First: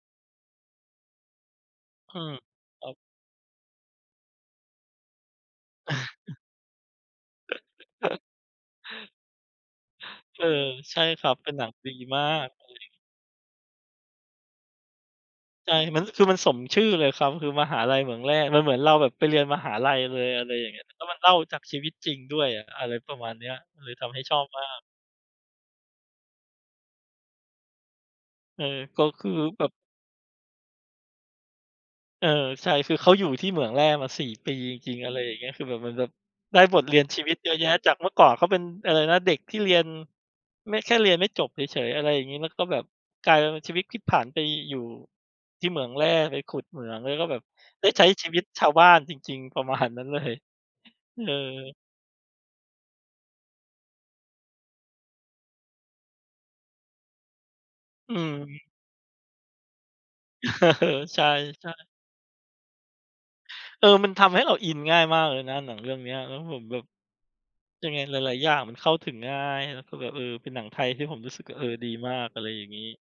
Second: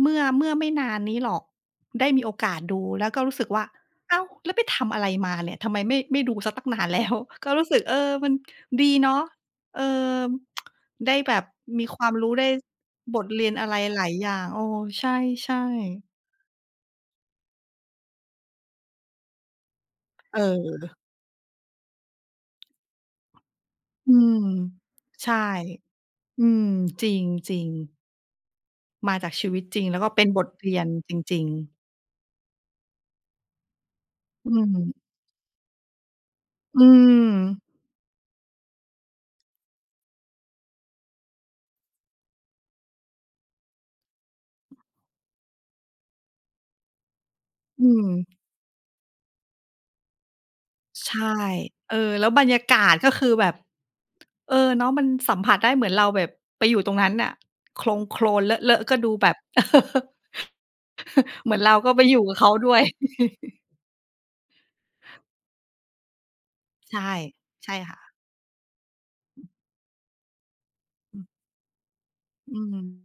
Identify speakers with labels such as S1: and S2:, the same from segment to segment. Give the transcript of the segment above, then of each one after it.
S1: เมื่อ เมื่อไม่นานนี้หรอก ได้
S2: อื
S1: มีโอ
S2: ม
S1: กาสดู
S2: ครับ
S1: แล้วก็รู้สึกว่า อ้าว แล้วไปทำอะไรมาเนี่ย ทำไม ไม่ ไม่ดูซะตั้งนาน แล้ว ก็รู้สึก เออ มันดีเนาะ เออ
S2: เออ ใช่
S1: ได้
S2: คร
S1: แ
S2: ั
S1: บ
S2: บ
S1: บ
S2: เป็นหนัง
S1: มี
S2: ดี
S1: ความ
S2: มา
S1: รู้ได้
S2: กเลย
S1: บทเรียนอะไรหลายอย่าง เออ ใช่ ใช่
S2: ใช่ มัน คือมันสมชื่อเลยครับ คือ มหาลัยเหมืองแร่ มันเหมือนเราแบบไปเรียนมหาลัยเลย
S1: เ
S2: อะไรอย่างเงี้ย
S1: ออ
S2: แล้วมันเล่าจากชีวิตจริงด้วยอะ อะไรประมาณเนี้ย เลยท
S1: อื
S2: ำให้ชอบ
S1: ม
S2: มาก
S1: ใช่ อืม จริง จริง
S2: เออ ก็
S1: มา
S2: ค
S1: จ
S2: ื
S1: า
S2: อ
S1: กชีว
S2: แ
S1: ิต
S2: บบ
S1: จริง แล้วก็เป็นบทเรียนจริง ๆ
S2: เออ ใช่ คือเขาอยู่ที่เหมืองแร่มา 4
S1: อ
S2: ป
S1: ื
S2: ีจร
S1: ม
S2: ิง ๆ อะไรอย่างเงี้ย คือแบบ เหมือนแบบได้บ
S1: อื
S2: ทเรียนชีวิตเยอะ
S1: ม
S2: แยะ จากเมื่อก่อนเขาเป็นอะไรนะ? เด็กที่เรียน ไม่ แค่เรียนไม่จบเฉย ๆ อะไรอย่างเงี้ย แล้วก็แบบกลายเป็นชีวิตพลิก ผันไปอยู่ที่เหมืองแร่ ไปขุดเหมืองแล้วก็แบบ
S1: อ
S2: ไ
S1: ื
S2: ด้ใช้
S1: ม
S2: ชีวิตชาวบ้านจริง ๆ ประมาณนั้นเลย
S1: ใช
S2: เ
S1: ่
S2: ออ
S1: เออ แล้วบรรยากาศก็คือแบบ เออ เนาะ มันสัมผัสได้เหมือนเราแบบไปอยู่ตรงนั้นน่ะ โคลง
S2: อ
S1: โ
S2: ื
S1: คลนเ
S2: ม
S1: ลอะ ๆ ก็ดูแบบ
S2: เออ ใช่
S1: เหมือนเราก
S2: ๆ
S1: ็ไปอยู่กับเขาด้วย
S2: เออ มันทำให้เราอินง่ายมากเลยนะ หนังเรื่องเนี้ย แล้วผมแบบ
S1: ใช่ ใช่
S2: ยั
S1: ค
S2: งไ
S1: ่
S2: ง
S1: ะ
S2: หลาย ๆ อย่างมันเข้าถึงง่
S1: อ
S2: า
S1: ืม
S2: ย แล้วก็แบบ เออ เป็นหนังไทยที่ผ
S1: อ
S2: ม
S1: ืม
S2: รู้สึก เออ ดีมากอะไร
S1: อื
S2: อย่าง
S1: ม
S2: งี้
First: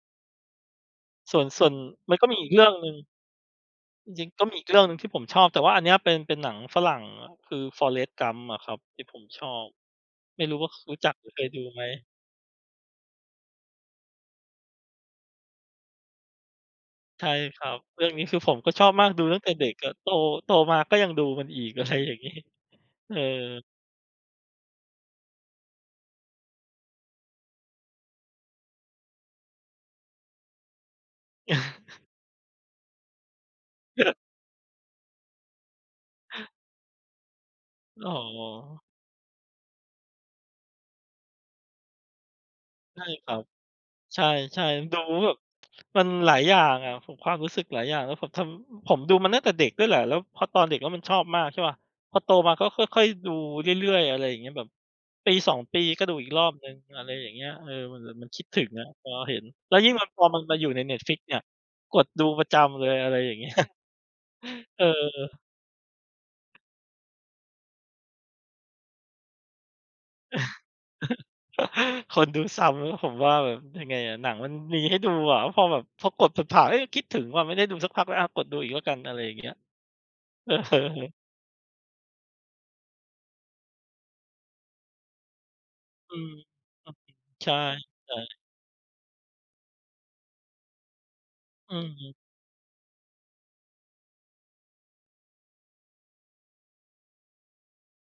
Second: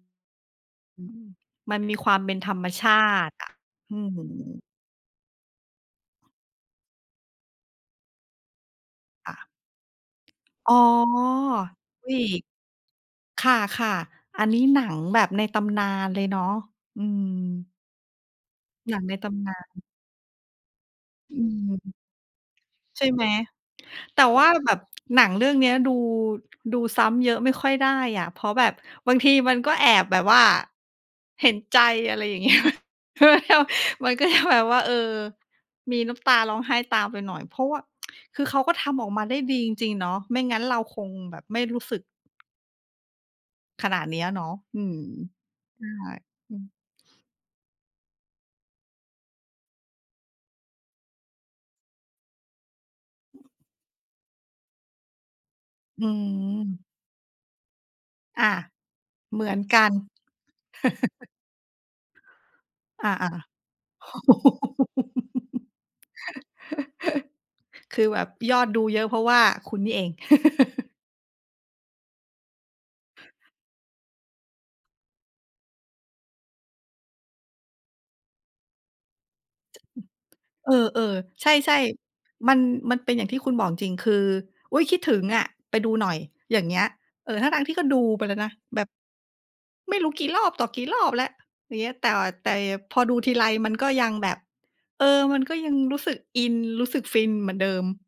S1: อืม
S2: ส่วน ส่ว
S1: ม
S2: น
S1: ันมีค
S2: ม
S1: ว
S2: ั
S1: า
S2: น
S1: ม
S2: ก็
S1: เป
S2: ม
S1: ็
S2: ี
S1: น
S2: อี
S1: ธร
S2: กเร
S1: ร
S2: ื
S1: ม
S2: ่อง
S1: ช
S2: หนึ
S1: า
S2: ่ง
S1: ติอะ อื
S2: จริง ๆ ก็มี
S1: ม
S2: อีกเรื่องหนึ่งที่ผมชอบ แต่ว่าอันเนี้ย เป็น เป็นหนังฝรั่งอะ คือ Forrest Gump อะครับ ที่ผม
S1: ค่ะ
S2: ชอบ ไม่รู้ว่
S1: อ๋
S2: า
S1: อ
S2: ค รู้จักหรือเคยดูไหม?
S1: เฮ้ย ค่ะ ค่ะ อัน นี้หนังแบบในตำนานเลยเนาะ อืม
S2: ใช่ครับ เรื่องนี้ คือ ผมก็ชอบ
S1: หนัง
S2: มา
S1: ใ
S2: ก
S1: น
S2: ดู
S1: ต
S2: ตั้ง
S1: ำ
S2: แต
S1: น
S2: ่
S1: า
S2: เด็ก
S1: น
S2: อะ โต โตมาก็ยังดู
S1: อ
S2: ม
S1: ื
S2: ันอี
S1: ม
S2: ก อะไรอย่างงี้
S1: ใช่
S2: เออ
S1: ไหม? แต่ว่าแบบ หนังเรื่องเนี้ยดู ดูซ้ำเยอะไม่ค่อยได้อะ เพราะแบบบางทีมันก็แอบแบบว่า เห็นใจ อะไรอย่าง เงี้ย มันก็จะแบบว่า เออ มีน้ำตาร้องไห้ตามไปหน่อย เพราะว่า
S2: อ๋อ
S1: คือเขาก็ทำออกมาได้ดีจริง ๆ เนอะ ไม่งั้นเราคงแบบไม่รู้สึก
S2: ใช่ครับ
S1: ขนาดเนี
S2: ใช
S1: ้ยเนาะ
S2: ่
S1: อื
S2: ๆ
S1: ม
S2: ดูแล้วแบบ
S1: ใช่
S2: มันหลาย
S1: อ
S2: อ
S1: ื
S2: ย่า
S1: ม
S2: งอะ ผม ความรู้สึกหลายอย่าง แล้วผมทำ ผมดูมาตั้งแต่เด็กด้วยแหละ แล้วพอตอนเด็กแล้วมันชอบมากใช่เปล่า? พอโตมาก็ค่อย ๆ ดูเรื่อย ๆ อะไรอย่างเงี้ย แบบ 1-2 ปีก
S1: อื
S2: ็ดูอีกรอบหนึ่ง
S1: ม
S2: อะไรอย่างเงี้ย เออ มันแบบมันค
S1: อ
S2: ิด
S1: า
S2: ถึงอะ พอเห
S1: เ
S2: ็
S1: หม
S2: น
S1: ือน
S2: แล้
S1: ก
S2: ว
S1: ั
S2: ยิ
S1: น
S2: ่งพอมันมาอยู่ใน Netflix เนี่ย กดดูประจำเลย
S1: อ
S2: อะ
S1: า
S2: ไรอย่าง เง
S1: ๆ
S2: ี้ย เออ
S1: คือแบบยอดดูเยอะ เพราะว่าคุณนี่เอง
S2: คนดูซ้ำแล้วผมว่าแบบยังไงอะ หนังมันมีให้ดูอะ พอแบบ พอกดผ่าน ๆ เอ๊ะ คิดถึงว่ะ ไม่ได้ดูสักพักแล้ว อะ กดดูอีกแล้วกัน อะไรอย่างเงี้ย เอ
S1: เออ
S2: อ
S1: ๆ ใช่ ๆ มัน มันเป็นอย่างที่คุณบอกจริง ๆ คือ อุ๊ย คิดถึงอะ ไปดูหน่
S2: อ
S1: อ
S2: ื
S1: ย
S2: ม
S1: อย่างเงี้ย เออ ท
S2: ใช่
S1: ั้ง ๆ ที่ก็ดูไป
S2: ๆ
S1: แล้วนะ แบบ ไม่รู้กี่รอบต่อกี่รอบแล้ว
S2: อื
S1: แต
S2: อ
S1: ่ แต่อย่างพอดูทีไรมันก็ยังแบบ เออ มันก็ยังรู้สึกอิน รู้สึกฟินเหมือนเดิม